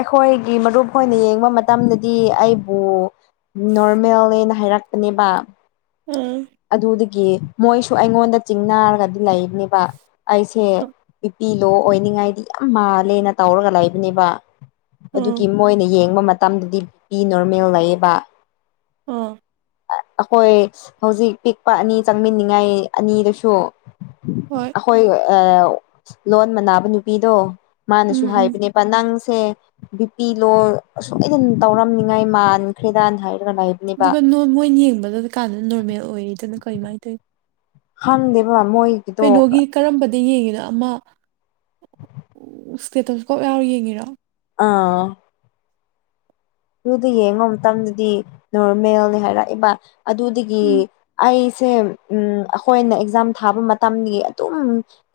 ꯑꯩꯈꯣꯏꯒꯤ ꯃꯔꯨꯞ ꯑꯣꯏꯅ ꯌꯦꯡꯕ ꯃꯇꯝꯗꯗꯤ ꯑꯩꯕꯨ ꯅꯣꯔꯃꯦꯜꯅꯦꯅ ꯍꯥꯏꯔꯛꯄꯅꯦꯕ ꯎꯝ ꯑꯗꯨꯗꯒꯤ ꯃꯣꯏꯁꯨ ꯑꯩꯉꯣꯟꯗ ꯆꯤꯡꯅꯔꯒꯗꯤ ꯂꯩꯕꯅꯦꯕ ꯑꯩꯁꯦ ꯏꯄꯤ ꯂꯣ ꯑꯣꯏꯅꯤꯡꯉꯥꯏꯗꯤ ꯌꯥꯝ ꯃꯥꯜꯂꯦꯅ ꯇꯧꯔꯒ ꯂꯩꯕꯅꯦꯕ ꯑꯗꯨꯒꯤ ꯎꯝ ꯃꯣꯏꯅ ꯌꯦꯡꯕ ꯃꯇꯝꯗꯗꯤ ꯕꯤ ꯄꯤ ꯅꯣꯔꯃꯦꯜ ꯂꯩꯌꯦꯕ ꯑꯣ ꯑꯩꯈꯣꯏ ꯍꯧꯖꯤꯛ ꯄꯤꯛꯄ ꯑꯅꯤ ꯆꯪꯃꯤꯅꯤꯡꯉꯥꯏ ꯑꯅꯤꯗꯨꯁꯨ ꯍꯣꯏ ꯑꯩꯈꯣꯏ ꯂꯣꯟ ꯃꯅꯥꯕ ꯅꯨꯄꯤꯗꯣ ꯃꯥꯅꯁꯨ ꯎꯝ ꯎꯝ ꯍꯥꯏꯕꯅꯦꯕ ꯅꯪ ꯁꯦ ꯕꯤꯄꯤ ꯂꯣ ꯁꯣꯏꯗꯅ ꯇꯧꯔꯝꯅꯤꯉꯥꯏ ꯃꯥꯟꯈ꯭ꯔꯦꯗꯥꯅ ꯍꯥꯏꯕ ꯏꯕꯅꯤꯕ ꯌꯦꯡꯕꯗꯨꯗ ꯀꯥꯟꯅ ꯅꯣꯔꯃꯦꯜ ꯑꯣꯏꯌꯦꯗꯅ ꯀꯩꯃꯥꯏꯅ ꯇꯧ ꯍꯥꯟꯗꯦꯕ ꯃꯣꯏꯒꯤꯗꯣꯛꯈ꯭ꯔ ꯑꯗꯩ ꯌꯦꯡꯉꯤꯗ ꯑꯃ ꯁꯇꯦꯠꯇꯁꯨ ꯀꯞ ꯌꯥꯎꯔꯣ ꯌꯦꯡꯉꯤꯔꯣ ꯑꯥ ꯑꯗꯨꯗ ꯌꯦꯡꯕ ꯃꯇꯝꯗꯗꯤ ꯅꯣꯔꯃꯦꯜꯅꯤ ꯍꯥꯏꯔꯛꯏꯕ ꯑꯗꯨꯗꯒꯤ ꯎꯝ ꯑꯩ ꯁꯦ ꯎ ꯑꯩꯈꯣꯏꯅ ꯑꯦꯛꯖꯥꯝ ꯊꯥꯕ ꯃꯇꯝꯒꯤ ꯑꯗꯨꯝ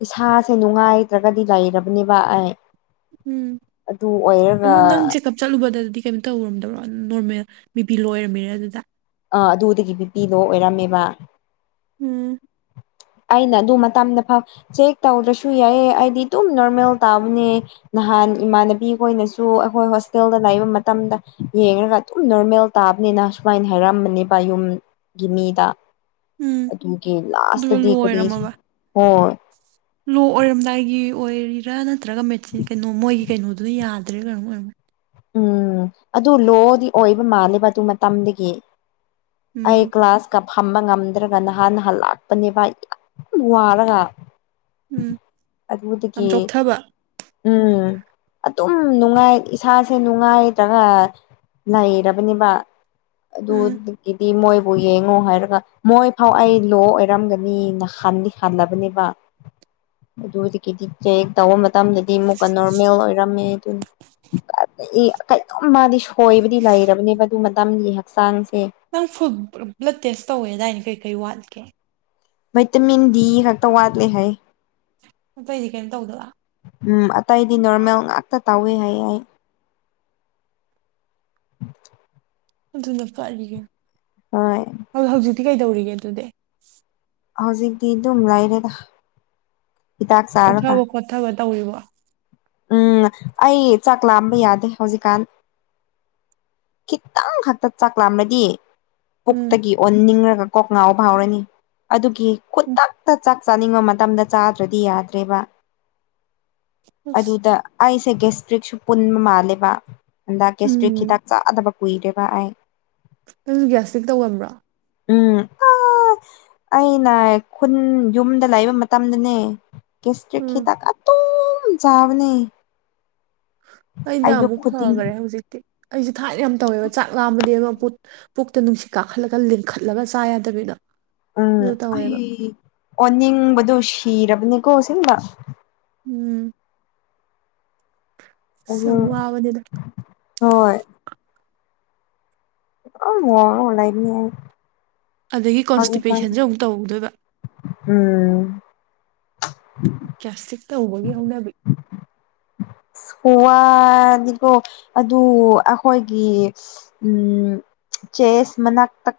ꯏꯁꯥꯁꯦ ꯅꯨꯡꯉꯥꯏꯇ꯭ꯔꯒꯗꯤ ꯂꯩꯔꯕꯔꯕꯅꯦꯕ ꯎꯝ ꯑꯗꯨ ꯅꯪ ꯆꯦꯛꯑꯞ ꯆꯠꯂꯨꯕꯗꯗꯤ ꯀꯩꯝꯇꯧꯔꯝꯗꯧꯔꯣ ꯅꯣꯔꯃꯦꯜ ꯄꯤ ꯂꯣꯏꯔꯝꯃꯤꯔ ꯑꯗꯨꯗ ꯑ ꯑꯗꯨꯗꯒꯤ ꯄꯤꯕꯤꯗꯣ ꯑꯣꯏꯔꯝꯃꯦꯕ ꯎꯝ ꯑꯩꯅ ꯑꯗꯨ ꯃꯇꯝꯗ ꯐꯥꯎ ꯆꯦꯛ ꯇꯧꯗ꯭ꯔꯁꯨ ꯌꯥꯏꯑ ꯑꯩꯗꯤ ꯑꯗꯨꯝ ꯅꯣꯔꯃꯦꯜ ꯇꯥꯕꯅꯦ ꯅꯍꯥꯟ ꯏꯃꯥꯟꯅꯕꯤꯈꯣꯏꯅꯁꯨ ꯑꯩꯈꯣꯏ ꯍꯣꯁꯇꯦꯜꯗ ꯂꯩꯅꯥꯏꯕ ꯃꯇꯝꯗ ꯌꯦꯡꯉꯒ ꯑꯗꯨꯝ ꯅꯣꯔꯃꯦꯜ ꯇꯥ ꯍꯥꯕꯅꯤꯅ ꯁꯨꯃꯥꯏꯅ ꯍꯥꯏꯔꯝꯕꯅꯦꯕ ꯌꯨꯝꯒꯤ ꯃꯤꯗ ꯎꯝ ꯑꯗꯨꯒꯤ ꯑꯗꯨꯒ ꯂꯥꯁꯗꯤ ꯂꯣ ꯀꯔꯤ ꯑꯣꯏꯔꯝꯃꯕ ꯍꯣꯏ ꯂꯣ ꯑꯣꯏꯔꯝꯗꯥꯏꯒꯤ ꯑꯣꯏꯔꯤꯔꯥ ꯅꯠꯇ꯭ꯔꯒ ꯃꯦꯆꯤꯟ ꯀꯩꯅꯣ ꯃꯣꯏꯒꯤ ꯀꯩꯅꯣꯗꯨꯅ ꯌꯥꯗ꯭ꯔꯦꯥ ꯀꯩꯅꯝ ꯑꯣꯏꯔꯝ ꯎꯝ ꯑꯗꯨ ꯂꯣꯗꯤ ꯑꯣꯏꯕ ꯃꯥꯜꯂꯦꯕ ꯑꯗꯨ ꯃꯇꯝꯗꯒꯤ ꯎꯝ ꯑꯩ ꯀ꯭ꯂꯥꯁ ꯀ ꯐꯝꯕ ꯉꯝꯗ꯭ꯔꯒ ꯅꯍꯥꯟ ꯅꯍꯥꯟ ꯂꯥꯛꯄꯅꯦꯕ ꯌꯥꯝ ꯋꯥꯔꯒ ꯎꯝ ꯌꯥꯝ ꯑꯗꯨꯕꯨꯠꯇꯗꯒꯤ ꯆꯣꯛꯊꯕ ꯎꯝ ꯑꯗꯨꯝ ꯅꯨꯡꯉꯥꯏ ꯏꯁꯥꯁꯦ ꯅꯨꯡꯉꯥꯏꯇ꯭ꯔꯒ ꯂꯩꯔꯕꯅꯦꯕ ꯎꯝ ꯑꯗꯨꯗꯤ ꯃꯣꯏ ꯕꯨ ꯌꯦꯡꯉꯣ ꯍꯥꯏꯔꯒ ꯃꯣꯏ ꯐꯥꯎ ꯑꯩ ꯂꯣ ꯑꯣꯏꯔꯝꯒꯅꯤꯅ ꯍ ꯍꯜꯂꯕꯅꯦꯕ ꯑꯗꯨꯗꯒꯤꯗꯤ ꯆꯦꯛ ꯇꯧꯕ ꯃꯇꯝꯗꯗꯤ ꯑꯃꯨꯛꯀ ꯅꯣꯔꯃꯦꯜ ꯑꯣꯏꯔꯝꯃꯦ ꯑꯗꯨꯅꯤ ꯀꯩꯇꯨꯝ ꯃꯥꯗꯤ ꯁꯣꯏꯕꯗꯤ ꯂꯩꯔꯕꯅꯦꯕ ꯑꯗꯨ ꯃꯇꯝꯒꯤ ꯍꯛꯆꯥꯡ ꯅꯪ ꯐꯨꯜ ꯕ꯭ꯂꯗ ꯇꯦꯁ ꯇꯧꯋꯦ ꯑꯗꯨꯗꯥꯏꯅꯦ ꯀꯩꯀꯩ ꯋꯥꯠꯀꯦ ꯚꯥꯏꯇꯥꯃꯤꯟ ꯗꯤ ꯈꯛꯇ ꯋꯥꯠꯂꯦ ꯍꯥꯏ ꯑꯇꯩꯗꯤ ꯀꯩꯝ ꯇꯧꯗꯕ ꯎꯝ ꯑꯇꯩꯗꯤ ꯅꯣꯔꯃꯦꯜ ꯉꯥꯛꯇ ꯇꯥꯎꯋꯦ ꯍꯥꯏ ꯑꯩ ꯑꯗꯨꯅ ꯐꯔꯤꯌꯦ ꯍꯣꯏ ꯗꯤ ꯀꯩꯗꯧꯔꯤꯒꯦ ꯑꯗꯨꯗꯤ ꯍꯧꯖꯤꯛꯇꯤ ꯑꯗꯨꯝ ꯂꯩꯔꯦꯗ ꯍꯤꯗꯥꯛ ꯆꯥꯔꯒ ꯁꯣꯛꯊꯕ ꯈꯣꯠꯊꯕ ꯇꯧꯋꯔꯤꯕ ꯎꯝ ꯑꯩ ꯆꯥꯛ ꯂꯥꯝꯕ ꯌꯥꯗꯦ ꯍꯧꯖꯤꯛꯀꯥꯟ ꯈꯤꯇꯪ ꯈꯛꯇ ꯆꯥꯛꯂꯝꯥꯂꯗꯤ ꯎꯝ ꯄꯨꯛꯇꯒꯤ ꯑꯣꯟꯅꯤꯡꯂꯒ ꯀꯣꯛ ꯉꯥꯎ ꯐꯥꯎꯔꯅꯤ ꯑꯗꯨꯒꯤ ꯎꯝ ꯈꯨꯗꯛꯇ ꯆꯥꯛ ꯆꯥꯅꯤꯡꯕ ꯃꯇꯝꯗ ꯆꯥꯗ꯭ꯔꯗꯤ ꯌꯥꯗ꯭ꯔꯦꯕ ꯑꯁ ꯑꯗꯨꯗ ꯑꯩꯁꯦ ꯒꯦꯁꯇ꯭ꯔꯤꯛꯁꯨ ꯄꯨꯟꯕ ꯃꯥꯜꯂꯦꯕ ꯍꯟꯗꯛ ꯒꯦꯁꯇ꯭ꯔꯤꯛ ꯎꯝ ꯍꯤꯗꯥꯛ ꯆꯥꯗꯕ ꯍꯨꯏꯗꯕ ꯑꯩꯥꯏ ꯅꯪꯁꯨ ꯒ꯭ꯌꯥꯁꯇꯤꯛ ꯇꯧꯒꯝꯕ꯭ꯔꯣ ꯎꯝ ꯑ ꯑꯩꯅ ꯈꯨꯟ ꯌꯨꯝꯗ ꯂꯩꯕ ꯃꯇꯝꯗꯅꯦ ꯀꯦꯁꯇꯔꯤꯈꯤ ꯎꯝ ꯇꯀꯥ ꯑꯗꯨꯨ ꯆꯥꯎꯅꯦ ꯑꯩꯅ ꯑꯃꯨꯛ ꯐꯈꯔꯦ ꯍꯧꯖꯤꯛꯇꯤ ꯑꯩꯁꯦ ꯊꯥꯏꯅ ꯌꯥꯝ ꯇꯧꯋꯦꯕ ꯆꯥꯛ ꯂꯥꯝꯕꯗꯤ ꯑꯃ ꯠ ꯄꯨꯛꯇ ꯅꯨꯡꯁꯤꯠꯥꯈꯠꯂꯒ ꯂꯤꯡꯈꯠꯂꯒ ꯆꯥ ꯌꯥꯗꯕꯤꯗ ꯎꯝ ꯑꯩ ꯑꯣꯅꯤꯡꯕꯗꯣ ꯁꯤꯔꯕꯅꯤꯀꯣ ꯁꯤꯝꯗ ꯎꯝ ꯑꯁ ꯑꯗ ꯌꯥꯝ ꯋꯥꯕꯅꯤꯗ ꯍꯣꯏ ꯑ ꯃ ꯑꯣꯂꯅꯤ ꯑꯗꯒꯤ ꯀꯣꯟꯁꯇꯤꯄꯦꯁꯟꯁꯨ ꯑꯃꯨꯛ ꯇꯧꯧꯗꯣꯏꯕ ꯎꯝ ꯦꯁꯇꯤꯛ ꯇ ꯍꯧꯕꯒꯤ ꯍꯧꯅꯕꯤ ꯍꯋꯥꯅꯤꯀꯣ ꯑꯗꯨ ꯑꯩꯈꯣꯏꯒꯤ ꯎꯝ ꯆꯦꯁ ꯃꯅꯥꯛꯇ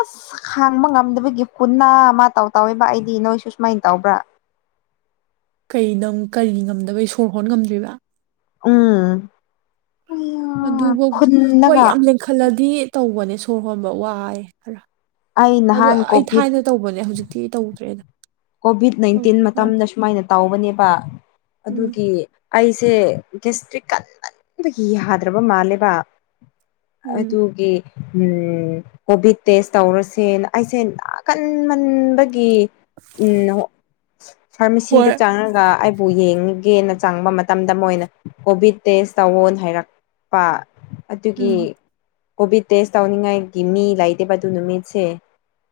ꯑꯁ ꯍꯥꯡꯕ ꯉꯝꯗꯕꯒꯤ ꯄꯨꯅꯥ ꯑꯃ ꯇꯧ ꯇꯧꯋꯦꯕ ꯑꯩꯗꯤ ꯅꯣꯏꯁꯨ ꯁꯨꯃꯥꯏꯅ ꯇꯧꯕ꯭ꯔꯥ [inaudible] [inaudible] ꯑꯩ ꯅꯪ ꯀꯔꯤ ꯉꯝꯗꯕꯩ ꯁꯣꯔ ꯍꯣꯟ ꯉꯝꯗ꯭ꯔꯤꯕ ꯎꯝ ꯑꯌꯥ ꯑꯗꯨꯐꯧꯗꯤ ꯍꯣꯏ ꯐꯨꯜꯂꯒ ꯌꯥꯝ ꯂꯦꯡꯈꯠꯂꯗꯤ ꯇꯧꯕꯅꯦ ꯁꯣꯔ ꯍꯣꯟꯕ ꯋꯥꯑꯦ ꯈꯔ ꯑꯩ ꯑꯣ ꯅꯍꯥꯟ ꯑꯩ ꯀꯣꯚꯤꯠ ꯊꯥꯏꯅ ꯇꯧꯕꯅꯦ ꯍꯧꯖꯤꯛꯇꯤ ꯇꯧꯗ꯭ꯔꯦꯗ ꯀꯣꯚꯤꯠ ꯅꯥꯏꯟꯇꯤꯟ ꯍꯧꯖꯤꯛꯇꯤ ꯐꯔꯦ ꯃꯇꯝꯗ ꯁꯨꯃꯥꯏꯅ ꯇꯥꯎꯧꯕꯅꯦꯕ ꯎꯝ ꯑꯗꯨꯒꯤ ꯑꯩꯁ ꯁꯦ ꯒꯦꯁꯇ꯭ꯔꯤ ꯀꯟꯃꯟꯕꯒꯤ ꯌꯥꯗ꯭ꯔꯕ ꯃꯥꯜꯂꯦꯕ ꯎꯝ ꯑꯗꯨꯒꯤ ꯎꯝ ꯀꯣꯚꯤꯠ ꯇꯦꯁ ꯇꯧꯔꯁꯦꯅ ꯑꯩꯁꯦ ꯅꯥꯀꯟꯃꯟꯕꯒꯤ ꯎꯝ ꯐꯥꯔꯃꯥꯁꯤꯗ ꯍꯣꯏ ꯆꯪꯉꯒ ꯕꯨ ꯌꯦꯡꯒꯦꯅ ꯆꯪꯕ ꯃꯇꯝꯗ ꯃꯣꯏꯅ ꯀꯣꯚꯤꯠ ꯇꯦꯁ ꯇꯧꯋꯣ ꯍꯥꯏꯔꯛꯄ ꯑꯗꯨꯒꯤ ꯎꯝ ꯀꯣꯚꯤꯠ ꯇꯦꯁ ꯇꯧꯅꯤꯡꯉꯥꯏꯒꯤ ꯃꯤ ꯂꯩꯇꯦꯕ ꯑꯗꯨ ꯅꯨꯃꯤꯠꯁꯦ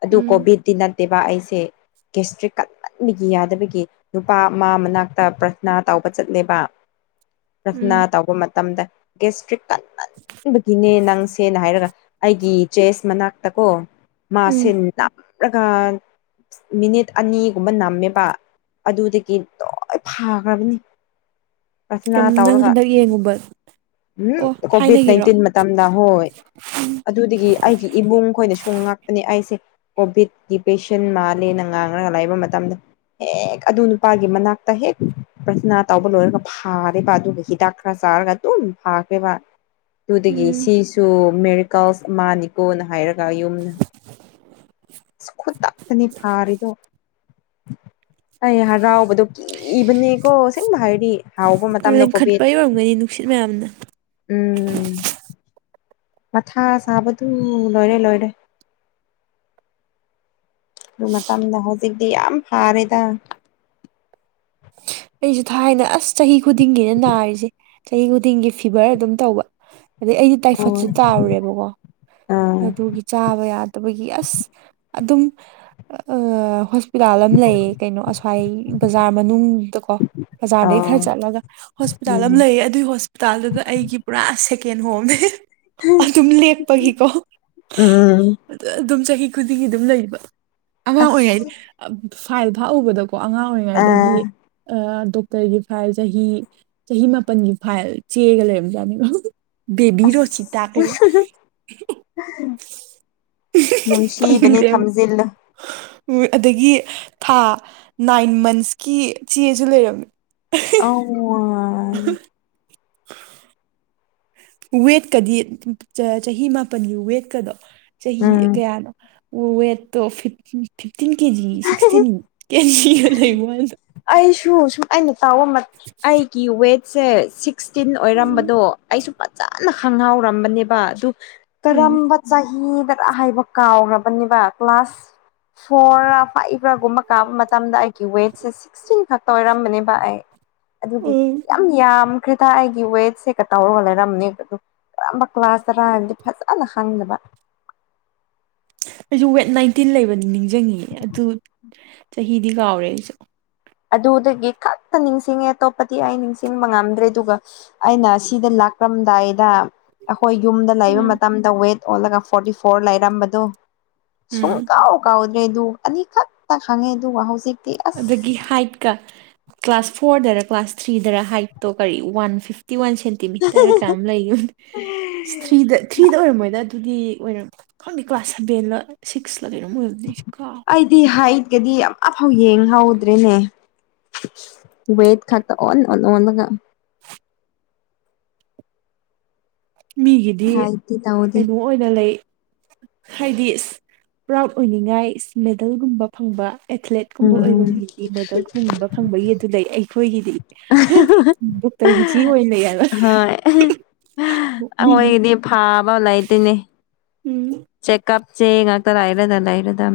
ꯑꯗꯨ ꯎꯝ ꯀꯣꯚꯤꯠꯇꯤ ꯅꯠꯇꯦꯕ ꯑꯩꯁꯦ ꯀꯦꯁꯇ꯭ꯔꯤꯛ ꯀꯟꯍꯟꯕꯤꯒꯤ ꯌꯥꯗꯕꯒꯤ ꯅꯨꯄꯥ ꯃꯥ ꯃꯅꯥꯛꯇ ꯄ꯭ꯔꯊꯅꯥ ꯇꯥꯎꯧꯕ ꯆꯠꯂꯦꯕ [inaudible] ꯔ꯭ꯔꯁꯅꯥ ꯎꯝ ꯇꯧꯕ ꯃꯇꯝꯗ ꯒꯦꯁꯇ꯭ꯔꯤꯛ ꯀꯟꯟꯕꯒꯤꯅꯦ ꯅꯪꯁꯦꯅ ꯍꯥꯏꯔꯒ ꯑꯩꯒꯤ ꯆꯦꯁ ꯃꯅꯥꯛꯇ ꯀꯣ ꯎꯝ ꯃꯥꯁꯦꯟ ꯅ꯭ꯔꯒꯥꯟ ꯃꯤꯅꯤꯠ ꯑꯅꯤꯒꯨꯝꯕ ꯅꯝꯃꯦꯕ ꯑꯗꯨꯗꯒꯤ ꯂꯣꯏ ꯐꯥꯈ꯭ꯔꯕꯅꯤ ꯔꯔꯊꯅꯥ ꯀꯝ ꯅꯪ ꯇꯧꯔꯒ ꯍꯟꯗꯛ ꯌꯦꯡꯉꯨꯕ ꯎꯝ ꯑꯣ ꯀꯣꯚꯤꯠ ꯊꯥꯏꯅꯒꯤꯔꯣ ꯅꯥꯏꯟꯇꯤꯟ ꯃꯇꯝꯗ ꯍꯣꯏ ꯑꯗꯨꯗꯒꯤ ꯑꯩꯒꯤ ꯏꯕꯨꯡ ꯈꯣꯏꯅ ꯁꯨꯝ ꯉꯥꯛꯄꯅꯦ ꯑꯩꯁꯦ ꯀꯣꯚꯤꯠꯀꯤ ꯄꯦꯁꯦꯟ ꯃꯥꯜꯂꯦꯅ ꯉꯥꯡꯔꯒ ꯂꯩꯕ ꯃꯇꯝꯗ ꯍꯦꯛ ꯑꯗꯨ ꯅꯨꯄꯥꯒꯤ ꯃꯅꯥꯛꯇ ꯍꯦꯛ ꯄ꯭ꯔꯊꯅꯥ ꯇꯧꯕ ꯂꯣꯏꯔꯒ ꯐꯥꯔꯦꯕ ꯑꯗꯨꯒ ꯍꯤꯗꯥꯛ ꯈꯔ ꯇꯥꯔꯒ ꯇꯨꯝ ꯐꯥꯈ꯭ꯔꯦꯕ ꯑꯗꯨꯗꯒꯤ ꯎꯝ ꯁꯤꯁꯨ ꯃꯦꯔꯤꯀꯜꯁ ꯑꯃꯅꯤꯀꯣꯅ ꯍꯥꯏꯔ ꯌꯨꯝꯅ ꯈꯨꯗꯛꯇꯅꯤ ꯐꯥꯔꯤꯗꯣ ꯑꯩ ꯍꯔꯥꯎꯕꯗꯣ ꯀꯤꯕꯅꯦꯀꯣ ꯁꯤꯦꯡꯕ ꯍꯥꯏꯗꯤ ꯍꯔꯥꯎꯕ ꯃꯇꯝꯗ ꯀꯣꯚꯠ ꯃꯅꯤ ꯅꯨꯡꯁꯤꯠ ꯃꯌꯥꯝꯅ ꯃꯊꯥ ꯁꯥꯕꯗꯨ ꯂꯣꯏꯔꯦ ꯂꯣꯏꯔꯦ ꯑꯗꯨ ꯃꯇꯝꯗ ꯍꯧꯖꯤꯛꯇꯤ ꯌꯥꯝ ꯐꯔꯦꯗ ꯑꯩꯁꯨ ꯊꯥꯏꯅ ꯑꯁ ꯆꯍꯤ ꯈꯨꯗꯤꯡꯒꯤꯅ ꯅꯥꯔꯤꯁꯦ ꯆꯍꯤ ꯈꯨꯗꯤꯡꯒꯤ ꯐꯤꯚꯔ ꯑꯗꯨꯝ ꯇꯧꯕ ꯑꯗꯩ ꯑꯩꯗꯤ ꯇꯥꯏꯐꯣꯏꯠꯁꯦ ꯍꯣꯏ ꯇꯥꯔꯨꯔꯦꯕꯀꯣ ꯑꯥ ꯑꯗꯨꯒꯤ ꯆꯥꯕ ꯌꯥꯗꯕꯒꯤ ꯑꯁ ꯑꯗꯨꯝ ꯍꯣꯁꯄꯤꯇꯥꯜ ꯑꯃ ꯂꯩꯌꯦ ꯀꯩꯅꯣ ꯑꯁ꯭ꯋꯥꯏ ꯕꯖꯥꯔ ꯃꯅꯨꯡꯗ ꯀ ꯕꯖꯥꯔꯗꯩ ꯑꯥ ꯈꯔ ꯆꯠꯂꯒ ꯍꯣꯁꯄꯤꯇꯥꯜ ꯑꯃ ꯎꯝ ꯂꯩꯌꯦ ꯑꯗꯨꯒꯤ ꯍꯣꯁꯄꯤꯇꯥꯜꯗꯨꯗ ꯑꯩꯒꯤ ꯄꯨꯔꯥ ꯀ ꯍꯣꯝꯅꯦ ꯑꯗꯨꯝ ꯂꯦꯛꯄꯒꯤꯀꯣ ꯎꯝ ꯑꯗꯨꯝ ꯆꯍꯤ ꯈꯨꯗꯤꯡꯒꯤ ꯑꯗꯨꯝ ꯂꯩꯕ ꯑꯃ ꯑꯣꯏꯗꯤ ꯑꯁ ꯐꯥꯏꯜ ꯐꯥꯛꯎꯕꯗꯣ ꯀꯣ ꯑꯉꯥꯡ ꯑ ꯑꯣꯏꯔꯤꯉꯩꯗꯒꯤ ꯗꯣꯛꯇꯔꯒꯤ ꯐꯥꯏꯜ ꯆꯍꯤ ꯆꯍꯤ ꯃꯥꯄꯜꯒꯤ ꯐꯥꯏꯜ ꯆꯦꯒ ꯂꯩꯔꯔꯕꯝꯖꯥꯠꯅꯦꯕ ꯕꯦꯕꯤꯔꯣꯁꯤ ꯑꯁ ꯇꯈꯦ ꯅꯨꯡꯁꯤꯕꯅꯤ ꯊꯝꯖꯤꯜꯂꯨ ꯑꯗꯒꯤ ꯊꯥ ꯅꯥꯏꯟ ꯃꯟꯁꯀꯤ ꯆꯦꯁꯨ ꯂꯩꯔꯝꯃꯤ ꯑꯣ [unintelligible] ꯋꯦꯠꯀꯗꯤ ꯆꯍꯤ ꯃꯥꯄꯟꯒꯤ ꯋꯦꯠꯀꯗꯣ ꯆꯍꯤ ꯎꯝ ꯀꯌꯥꯅꯣ ꯋꯦꯇꯣ ꯐꯤꯐꯇꯤꯟ ꯀꯦꯖꯤ ꯁꯤꯛꯁꯇꯤꯟ ꯀꯦꯖꯤ ꯑꯩ ꯁꯨ ꯁ ꯑꯩꯅ ꯇꯥꯎꯕ ꯑꯩꯒꯤ ꯋꯦꯠꯁꯦ ꯁꯤꯛꯁꯇꯤꯟ ꯎꯝ ꯑꯣꯏꯔꯝꯕꯗꯣ ꯑꯩꯁꯨ ꯐꯖ ꯀꯅ ꯈꯪꯍꯥꯎꯔꯝꯕꯅꯦꯕ ꯑꯗꯨ ꯎꯝ ꯀꯔꯝꯕ ꯆꯍꯤ ꯑꯍꯥꯏꯕ ꯀꯥꯎꯈ꯭ꯔꯕꯅꯤꯕ ꯀ꯭ꯂꯥꯁ ꯐꯣꯔ ꯐꯥꯏꯚꯥꯒꯨꯝꯕ ꯀꯥ ꯃꯇꯝꯗ ꯑꯩꯒꯤ ꯋꯦꯠꯁꯦ ꯁꯤꯛꯁꯇꯤꯟ ꯈꯛꯇ ꯑꯣꯏꯔꯝꯕꯅꯦꯕ ꯑꯩ ꯑꯗꯨꯒꯤ ꯎꯝ ꯌꯥꯝ ꯌꯥꯝꯈ꯭ꯔꯦꯗ ꯑꯩꯒꯤ ꯋꯦꯠꯁꯦ ꯀ ꯇꯧꯔꯒ ꯂꯩꯔꯝꯅꯦ ꯑꯗꯨ ꯀ꯭ꯂꯥꯁ ꯇꯔꯥ ꯍꯥꯏꯔꯗꯤ ꯐꯖꯅ ꯍꯪꯗꯕ ꯑꯩꯁꯨ ꯋꯦꯠ ꯅꯥꯏꯟꯇꯤꯟ ꯂꯩꯕꯅꯤ ꯅꯤꯡꯁꯤꯡꯉꯤ ꯑꯗꯨ ꯆꯍꯤꯗꯤ ꯀꯥꯎꯔꯦ ꯑꯩꯁꯨ ꯑꯗꯨꯗꯒꯤ ꯈꯛꯇ ꯅꯤꯡꯁꯤꯡꯉꯦ ꯑꯇꯣꯞꯄꯗꯤ ꯑꯩ ꯅꯤꯡꯁꯤꯡꯕ ꯉꯝꯗ꯭ꯔꯦ ꯑꯗꯨꯒ ꯑꯩꯅ ꯁꯤꯗ ꯀ꯭ꯔꯝꯗꯥꯏꯗ ꯍꯣꯏ ꯌꯨꯝꯗ ꯂꯩꯕ ꯎꯝ ꯃꯇꯝꯗ ꯋꯦꯠ ꯑꯣꯜꯂꯒ ꯐꯣꯔꯇꯤ ꯐꯣꯔ ꯂꯩꯔꯝꯕꯗꯨꯣ ꯁꯨꯡ ꯎꯝ ꯀꯥꯎ ꯀꯥꯎꯗ꯭ꯔꯦꯗꯨ ꯑꯅꯤꯈꯛꯇ ꯈꯪꯉꯦ ꯑꯗꯨꯒ ꯍꯧꯖꯤꯛ ꯑꯗꯒꯤ ꯍꯥꯏꯠꯀ ꯀ꯭ꯂꯥꯁ ꯐꯣꯔꯗꯔ ꯀ꯭ꯂꯥꯁ ꯊ꯭ꯔꯤꯗꯔ ꯍꯥꯏꯠꯇꯣ ꯀꯔꯤ ꯋꯥꯟ ꯐ ꯐꯤꯇꯤ ꯋꯥꯟ ꯁꯦꯟꯇꯤꯃꯤꯇꯔ ꯀꯝ ꯂꯩ ꯊ꯭ꯔꯤꯗ ꯊ꯭ꯔꯤꯗ ꯑꯣꯏꯔꯝꯃꯣꯏꯗ ꯑꯗꯨꯒꯤ ꯑꯣꯏꯅꯝ ꯈꯪꯗꯦ ꯀ꯭ꯂꯥꯁ ꯁꯚꯦꯟꯂ ꯁꯤꯛꯁꯂ ꯀꯩꯅꯔꯝ ꯑꯣꯏꯕꯅꯦ ꯑꯩꯁꯨ ꯀꯥꯎ ꯀꯗꯤ ꯑꯃꯐꯥꯎ ꯌꯦꯡꯍꯧꯗ꯭ꯔꯦꯅꯦ ꯋꯦꯠ ꯈꯇ ꯑꯣ ꯑꯣꯒ ꯃꯤꯒꯤꯗꯤ ꯍꯥꯏꯠꯇꯤ ꯇꯧꯗꯦ ꯀꯩꯅꯣ ꯑꯣꯏꯅ ꯂꯩ ꯍꯥꯏꯗꯤ ꯄ꯭ꯔꯥꯎꯠ ꯑꯣꯏꯅꯤꯡꯉꯥꯏ ꯃꯦꯗꯜꯒꯨꯝꯕ ꯐꯪꯕ ꯑꯦꯊ꯭ꯂꯦꯠꯀꯨꯝꯕ ꯑꯣꯏꯕ ꯎꯝ ꯃꯤꯗꯤ ꯃꯦꯗꯜ ꯀꯨꯡꯕ ꯐꯪꯕꯒꯤ ꯑꯗꯨ ꯂꯩ ꯑꯩꯈꯣꯏꯒꯤꯗꯤ ꯄꯨꯇꯔꯒꯤ ꯆꯤ ꯑꯣꯏꯅ ꯌꯥꯅ ꯍꯣꯏ ꯑꯩꯈꯣꯏꯒꯤꯗꯤ ꯐꯥꯕ ꯂꯩꯇꯣꯏꯅꯦ ꯆꯦꯛꯀꯑꯞ ꯆꯦ ꯉꯥꯛꯇꯔ ꯍꯥꯏꯥꯏꯔꯗ ꯂꯥꯏꯔꯗ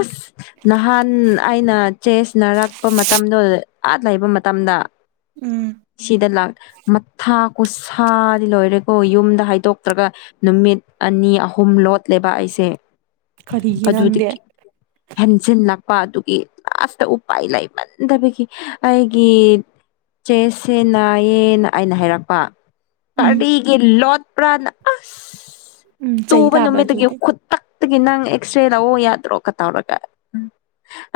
ꯑꯁ ꯅꯍꯥꯟ ꯑꯩꯅ ꯆꯦꯁꯅꯔꯛꯄ ꯃꯇꯝꯗꯣ ꯑꯥꯠ ꯂꯩꯕ ꯃꯇꯝꯗ ꯎꯝ ꯁꯤꯗ ꯂꯥꯛ ꯃꯊꯥ ꯀꯨꯁꯥꯗꯤ ꯂꯣꯏꯔꯦꯀꯣ ꯌꯨꯝꯗ ꯍꯥꯏꯗꯣꯛꯇ꯭ꯔꯒ ꯅꯨꯃꯤꯠ ꯑꯅꯤ ꯑꯍꯨꯝ ꯍꯨꯝ ꯂꯣꯠꯂꯦꯕ ꯑꯩꯁꯦ ꯀꯔꯤꯒꯤ ꯅꯪꯗꯦ ꯑꯗꯨꯗꯒꯤ ꯍꯦꯟꯖꯤꯜꯂꯛꯄ ꯑꯗꯨꯒꯤ ꯂꯥꯁꯇ ꯎꯄꯥꯏ ꯂꯩꯃꯟꯗꯕꯒꯤ ꯑꯩꯒꯤ ꯆꯦꯁꯁꯦ ꯅꯥꯏꯌꯦꯦꯅ ꯑꯩꯅ ꯍꯥꯏꯔꯛꯄ ꯎꯝ ꯇꯔꯤꯒꯤ ꯂꯣꯠꯄ꯭ꯔꯥꯅ ꯑꯁ ꯆꯩ ꯇꯨꯕ ꯇꯥꯕ ꯅꯨꯃꯤꯠꯇꯒꯤ ꯑꯗꯨꯗꯤ ꯈꯨꯠꯇꯛ ꯑꯒꯤ ꯅꯪ ꯑꯦꯛꯁ ꯔꯦ ꯂꯑꯣ ꯌꯥꯗ꯭ꯔꯣꯒ ꯇꯧꯔꯒ ꯎꯝ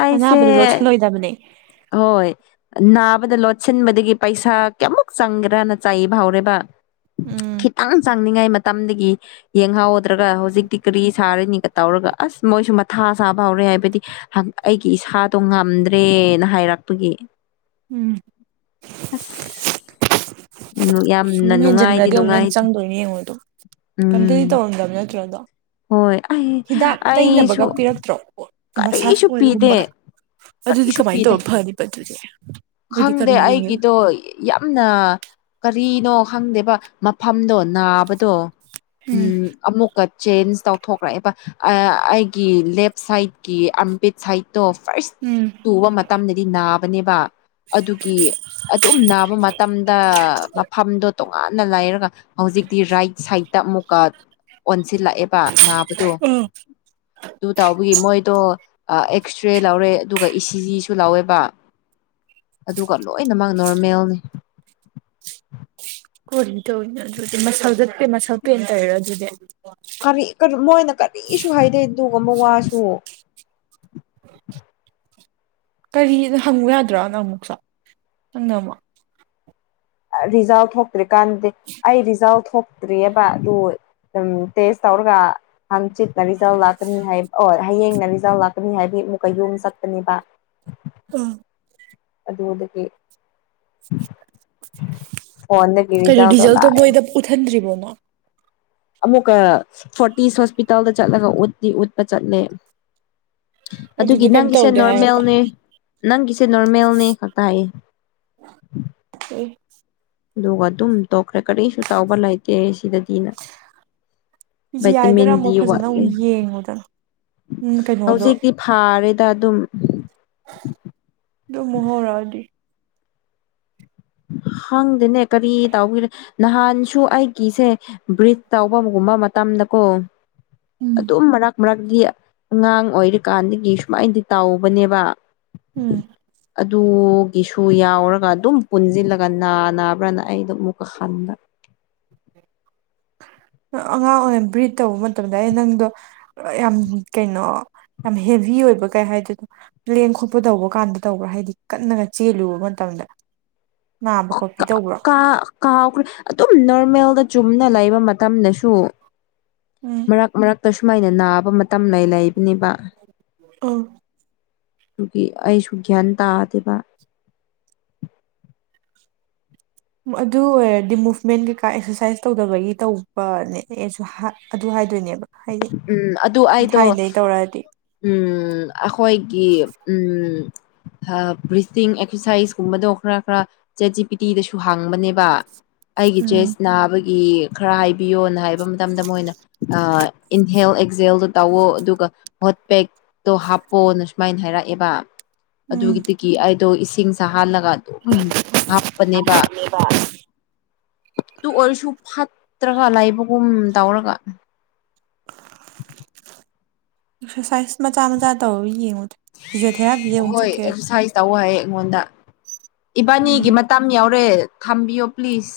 ꯑꯩꯁꯦ ꯑꯅꯥꯕꯗꯣ ꯂꯣꯠꯁꯤꯜꯂꯣꯏꯗꯕꯅꯦ ꯍꯣꯏ ꯅꯥꯕꯗ ꯂꯣꯠꯁꯤꯟꯕꯗꯒꯤ ꯄꯩꯁꯥ ꯀꯌꯥꯃꯨꯛ ꯆꯪꯒ꯭ꯔꯅ ꯆꯥꯏꯕ ꯐ ꯍꯧꯥꯎꯔꯦꯕ ꯎꯝ ꯈꯤꯇꯪ ꯆꯥꯡꯅꯤꯡꯉꯥꯏ ꯃꯇꯝꯗꯒꯤ ꯌꯦꯡꯍꯧꯗ꯭ꯔꯒ ꯍꯧꯖꯤꯛ ꯇꯤꯛꯀꯔꯤ ꯁꯥꯔꯤꯅꯤꯒ ꯇꯧꯔꯒ ꯑꯁ ꯃꯣꯏꯁꯨ ꯊꯥ ꯁꯥꯥꯕ ꯍꯧꯔꯦ ꯍꯥꯏꯕꯗꯤ ꯑꯩꯒꯤ ꯏꯁꯥꯗꯣ ꯉꯝꯗ꯭ꯔꯦꯅ ꯍꯥꯏꯔꯛꯄꯒꯤ ꯑꯁ ꯁꯨꯝ ꯌꯥꯝꯅ ꯅꯨꯡꯉꯥꯏꯗꯤ ꯍꯦꯟꯖꯤꯟꯈ꯭ꯔꯗꯤ ꯑꯃꯨꯛ ꯍꯦꯟꯅ ꯅꯨꯡꯉꯥꯏꯇꯦ ꯆꯪꯗꯣꯏꯅꯦ ꯌꯦꯡꯉꯣ ꯑꯗꯣ ꯀꯩꯝꯇꯗꯤ ꯎꯝ ꯇꯧꯔꯝꯗꯕ ꯅꯠꯇ꯭ꯔꯣ ꯑꯗꯣ ꯍꯣꯏ ꯑ ꯑ ꯁ ꯃꯁꯥꯥꯁ ꯑꯣꯏꯜꯒꯨꯝꯕꯒ ꯑꯗꯨꯗꯤ ꯀꯔꯤꯁꯨ ꯀꯃꯥꯏꯅ ꯄꯤꯗꯦ ꯇꯧꯔ ꯐꯅꯤꯕ ꯑꯗꯨꯗꯤ ꯃꯣꯏꯗꯤ ꯈꯪꯗꯦ ꯀꯔꯤ ꯌꯦꯡꯉꯦꯕ ꯑꯩꯒꯤꯗꯣ ꯌꯥꯝꯅ ꯀꯔꯤꯅꯣ ꯈꯪꯗꯦꯕ ꯃꯐꯝꯗꯣ ꯅꯥꯕꯗꯣ ꯎꯝ ꯑꯃꯨꯛꯀ ꯆꯦꯟꯖ ꯇꯧꯊꯣꯛꯈ꯭ꯔꯛꯑꯦꯕ ꯑꯩꯒꯤ ꯂꯦꯞ ꯁꯥꯏꯠꯀꯤ ꯑꯝꯕꯤꯠ ꯁꯥꯏꯗꯠꯇꯣ ꯐꯥꯔꯁ ꯎꯝ ꯇꯨꯕ ꯃꯇꯝꯗꯗꯤ ꯅꯥꯕꯅꯦꯕ ꯑꯗꯨꯒꯤ ꯑꯗꯨꯝ ꯅꯥꯕ ꯃꯇꯝꯗ ꯃꯐꯝꯗꯣ ꯇꯣꯉꯥꯟꯅ ꯂꯥꯏꯔꯒ ꯍꯧꯖꯤꯛꯇꯤ ꯔꯥꯏꯠ ꯁꯥꯏꯗꯠꯇ ꯑꯃꯨꯛꯀ ꯁꯤꯜꯂꯛꯑꯦꯕ ꯅꯥꯕꯗꯣ ꯎꯝ ꯑꯗꯨ ꯇꯥꯎꯕꯒꯤ ꯃꯣꯏꯗꯣ ꯑꯦꯛꯁ ꯔꯦ ꯂꯧꯔꯦ ꯑꯗꯨꯒ ꯏꯁꯤꯖꯤꯁꯨ ꯂꯥꯎꯋꯦꯕ ꯑꯗꯨꯒ ꯂꯣꯏꯅꯃꯛ ꯅꯣꯔꯃꯦꯜꯅꯤ ꯀꯣ ꯇꯧꯅꯦ ꯑꯗꯨꯗꯤ ꯃꯁꯛ ꯆꯠꯄꯦ ꯃꯁꯛ ꯄꯦꯅ ꯇꯧꯔꯣ ꯑꯗꯨꯗꯤ ꯀꯔꯤ ꯃꯣꯏꯅ ꯀꯔꯤꯁꯨ ꯍꯥꯏꯗꯦ ꯑꯗꯨꯒꯕ ꯋꯥꯁꯨ [unintelligible] [inaudible] ꯀꯔꯤꯗ ꯍꯪꯉꯨ ꯌꯥꯗ꯭ꯔꯥꯅꯪ ꯑꯃꯨꯛꯁꯨ ꯅꯪꯅ ꯑꯃꯣ ꯔꯤꯖꯥ ꯊꯣꯛꯇ꯭ꯔꯤ ꯀꯥꯟꯗꯦ ꯑꯩ ꯔꯤꯖꯥ ꯊꯣꯛꯇ꯭ꯔꯤꯑꯕ ꯑꯗꯨ ꯇꯦꯁ ꯇꯧꯔꯒ ꯍꯪꯆꯤꯠ ꯅ ꯔꯤꯖꯥꯜ ꯂꯥꯛꯀꯅꯤ ꯍꯥꯏ ꯑꯣ ꯍꯌꯦꯡꯅ ꯔꯤꯖꯥꯜ ꯂꯥꯛꯀꯅꯤ ꯍꯥꯏꯕꯤ ꯑꯃꯨꯛ ꯀꯩꯨꯝ ꯑꯃ ꯆꯠꯀꯅꯦꯕ ꯎꯝ ꯑꯗꯨꯗꯕꯨꯂ ꯀꯦ ꯐꯣꯟꯣꯟ ꯄꯤꯔꯤ ꯀꯩꯅꯣ ꯆꯥꯎꯗ ꯔꯤꯖꯜꯇꯣ ꯂꯥꯛꯑ ꯃꯣꯏꯗ ꯎꯠꯍꯟꯗ꯭ꯔꯤꯕꯣ ꯅꯪ ꯑꯃꯨꯛꯀ ꯐꯣꯔꯇꯤꯁ ꯍꯣꯁꯄꯤꯇꯥꯜꯗ ꯆꯠꯂꯒ ꯎꯂꯤ ꯎꯠꯄ ꯆꯠꯂꯦ ꯑꯗꯨꯒꯤ ꯑꯗꯨꯗ ꯀꯩꯝ ꯅꯪꯒꯤꯁꯦ ꯇꯧꯗꯦ ꯍꯥꯏꯔꯛꯄ ꯅꯣꯔꯃꯦꯜꯅꯦ ꯅꯪꯒꯤꯁꯦ ꯅꯣꯔꯃꯦꯜꯅꯦ ꯈꯇꯥꯏꯌꯦ ꯎ [unintelligible] [inaudible] ꯑꯗꯨꯒ ꯑꯗꯨꯝ ꯇꯣꯛꯈ꯭ꯔꯦ ꯀꯔꯤꯁꯨ ꯇꯥꯎꯕ ꯂꯩꯇꯦ ꯁꯤꯗꯗꯤꯅ ꯖꯤ ꯑꯥꯏꯗꯔ ꯑꯃꯨꯛ ꯕꯥꯇꯃꯦꯟꯗꯤꯗꯤꯠ ꯐꯖꯅ ꯂꯩ ꯑꯃꯨꯛ ꯌꯦꯡꯉꯨꯗꯅ ꯎꯝ ꯀꯩꯅꯣꯗꯣ ꯍꯧꯖꯤꯛꯇꯤ ꯐꯥꯔꯦꯗ ꯑꯗꯨꯝ ꯑꯗꯨ ꯃꯣꯍꯣꯔꯥꯎꯗꯤ [unintelligible] [inaudible] ꯈꯪꯗꯦꯅꯦ ꯀꯔꯤ ꯇꯧꯕꯔꯦ ꯅꯍꯥꯟꯁꯨ ꯑꯩꯒꯤꯁꯦ ꯕ꯭ꯔꯤꯠ ꯇꯧꯕꯒꯨꯝꯕ ꯃꯇꯝ ꯀꯣ ꯎꯝ ꯑꯗꯨꯝ ꯃꯔꯛ ꯃꯔꯛꯇꯗꯤ ꯑꯉꯥꯡ ꯑꯣꯏꯔꯤꯀꯥꯟꯗꯒꯤ ꯁꯨꯃꯥꯏꯅꯗꯤ ꯇꯥꯎꯕꯅꯦꯕ ꯎꯝ ꯑꯗꯨꯒꯤꯁꯨ ꯌꯥꯎꯔꯒ ꯑꯗꯨꯝ ꯄꯨꯟꯁꯤꯜꯂꯒ ꯅꯥ ꯅꯥꯕ꯭ꯔꯥꯅ ꯑꯩꯗ ꯃꯨꯀ ꯈꯟꯗ ꯎ [unintelligible] [inaudible] ꯑꯉꯥꯡ ꯑꯣꯏꯔꯤꯉ ꯕ꯭ꯔꯤꯠ ꯇꯧꯕ ꯃꯇꯝꯗ ꯑꯩ ꯅꯪꯗꯣ ꯌꯥꯝ ꯀꯩꯅꯣ ꯌꯥꯝ ꯍꯦꯚ ꯑꯣꯏꯕ ꯀꯩ ꯍꯥꯏꯗꯨꯗꯣ ꯂꯦꯡ ꯈꯣꯠꯄ ꯇꯧꯕ ꯀꯥꯟꯗ ꯇꯧꯕ꯭ꯔꯥ ꯍꯥꯏꯗꯤ ꯀꯟꯅꯒ ꯆꯦꯜꯂꯨꯕ ꯃꯇꯝꯗ [unintelligible] [inaudible] ꯈꯣꯠꯄꯤ ꯇꯧꯕ꯭ꯔꯣ ꯀꯥ ꯀꯥꯎꯈ꯭ꯔ ꯑꯗꯨꯝ ꯅꯣꯔꯃꯦꯜꯗ ꯆꯨꯝꯅ ꯂꯩꯕ ꯃꯇꯝꯗꯁꯨ ꯎꯝ ꯃꯔꯛ ꯃꯔꯛꯇ ꯁꯨꯃꯥꯏꯅ ꯅꯥꯕ ꯇꯝꯂ ꯂꯩꯥꯏꯕꯅꯦꯕ ꯑꯧ ꯑꯗꯨꯒꯤ ꯑꯩꯁꯨ ꯒ꯭ꯌꯥꯟ ꯇꯥꯗꯦꯕ ꯑꯗꯨ ꯑꯣꯏꯔꯗꯤ ꯃꯨꯚꯃꯦꯟ ꯀꯩꯀꯥ ꯑꯦꯛꯁꯔꯁꯥꯏꯁ ꯇꯧꯗꯕꯒꯤ ꯇꯧꯕꯅꯦ ꯑꯦꯁꯨ ꯑꯗꯨ ꯍꯥꯏꯗꯣꯏꯅꯦꯕ ꯍꯥꯏꯗꯤ ꯎꯝ ꯑꯗꯨ ꯑꯩꯗꯣ ꯊꯥꯏꯅꯗꯒꯤ ꯇꯧꯔꯛꯑꯗꯤ ꯎꯝ ꯑꯩꯈꯣꯏꯒꯤ ꯎꯝ [unintelligible] [inaudible] ꯕ꯭ꯔꯤꯇꯤꯡ ꯑꯦꯛꯁꯔꯁꯥꯏꯁꯀꯨꯝꯕꯗꯣ ꯈꯔ ꯈꯔ ꯆꯦ ꯤ ꯄꯤꯇꯤꯗꯁꯨ ꯍꯥꯡꯕꯅꯦꯕ ꯑꯩꯒꯤ ꯎꯝ ꯖꯦꯁ ꯅꯥꯕꯒꯤ ꯈꯔ ꯍꯥꯏꯕꯤꯌꯣꯅ ꯍꯥꯏꯕ ꯃꯇꯝꯗ ꯃꯣꯏꯅ ꯍꯦꯜ ꯑꯦꯛꯖꯦꯜꯗꯣ ꯇꯧꯋꯣ ꯑꯗꯨꯒ ꯍꯣꯠ ꯄꯦꯛꯇꯣ ꯍꯥꯞꯄꯣꯅ ꯁꯨꯃꯥꯏꯅ ꯍꯥꯏꯔꯛꯑꯦꯕ ꯎꯝ ꯑꯗꯨꯒꯤꯗꯒꯤ ꯑꯩꯗꯣ ꯏꯁꯤꯡꯁ ꯍꯥꯜꯂꯒ ꯎꯝ ꯍꯥꯞꯄꯅꯦꯕ ꯑꯗꯨ ꯑꯣꯏꯔꯁꯨ ꯐꯠꯇ꯭ꯔꯒ ꯂꯩꯥꯏꯕꯒꯨꯝ ꯇꯎꯔꯒ [unintelligible] ꯑꯦꯛꯁꯔꯁꯥꯏꯁ ꯃꯆꯥ ꯃꯆꯥ ꯇꯧ ꯌꯦꯡꯉꯨ꯫ ꯍꯣꯏ ꯑꯦꯛꯁꯔꯁꯥꯏꯁ ꯇꯧ ꯍꯥꯏꯌꯦ꯫ ꯑꯩꯉꯣꯟꯗ ꯎꯝ ꯏꯕꯥꯅꯤꯒꯤ ꯃꯇꯝ ꯌꯥꯎꯔꯦ ꯈꯝꯕꯤꯌꯣ ꯄ꯭ꯂꯤꯖ꯫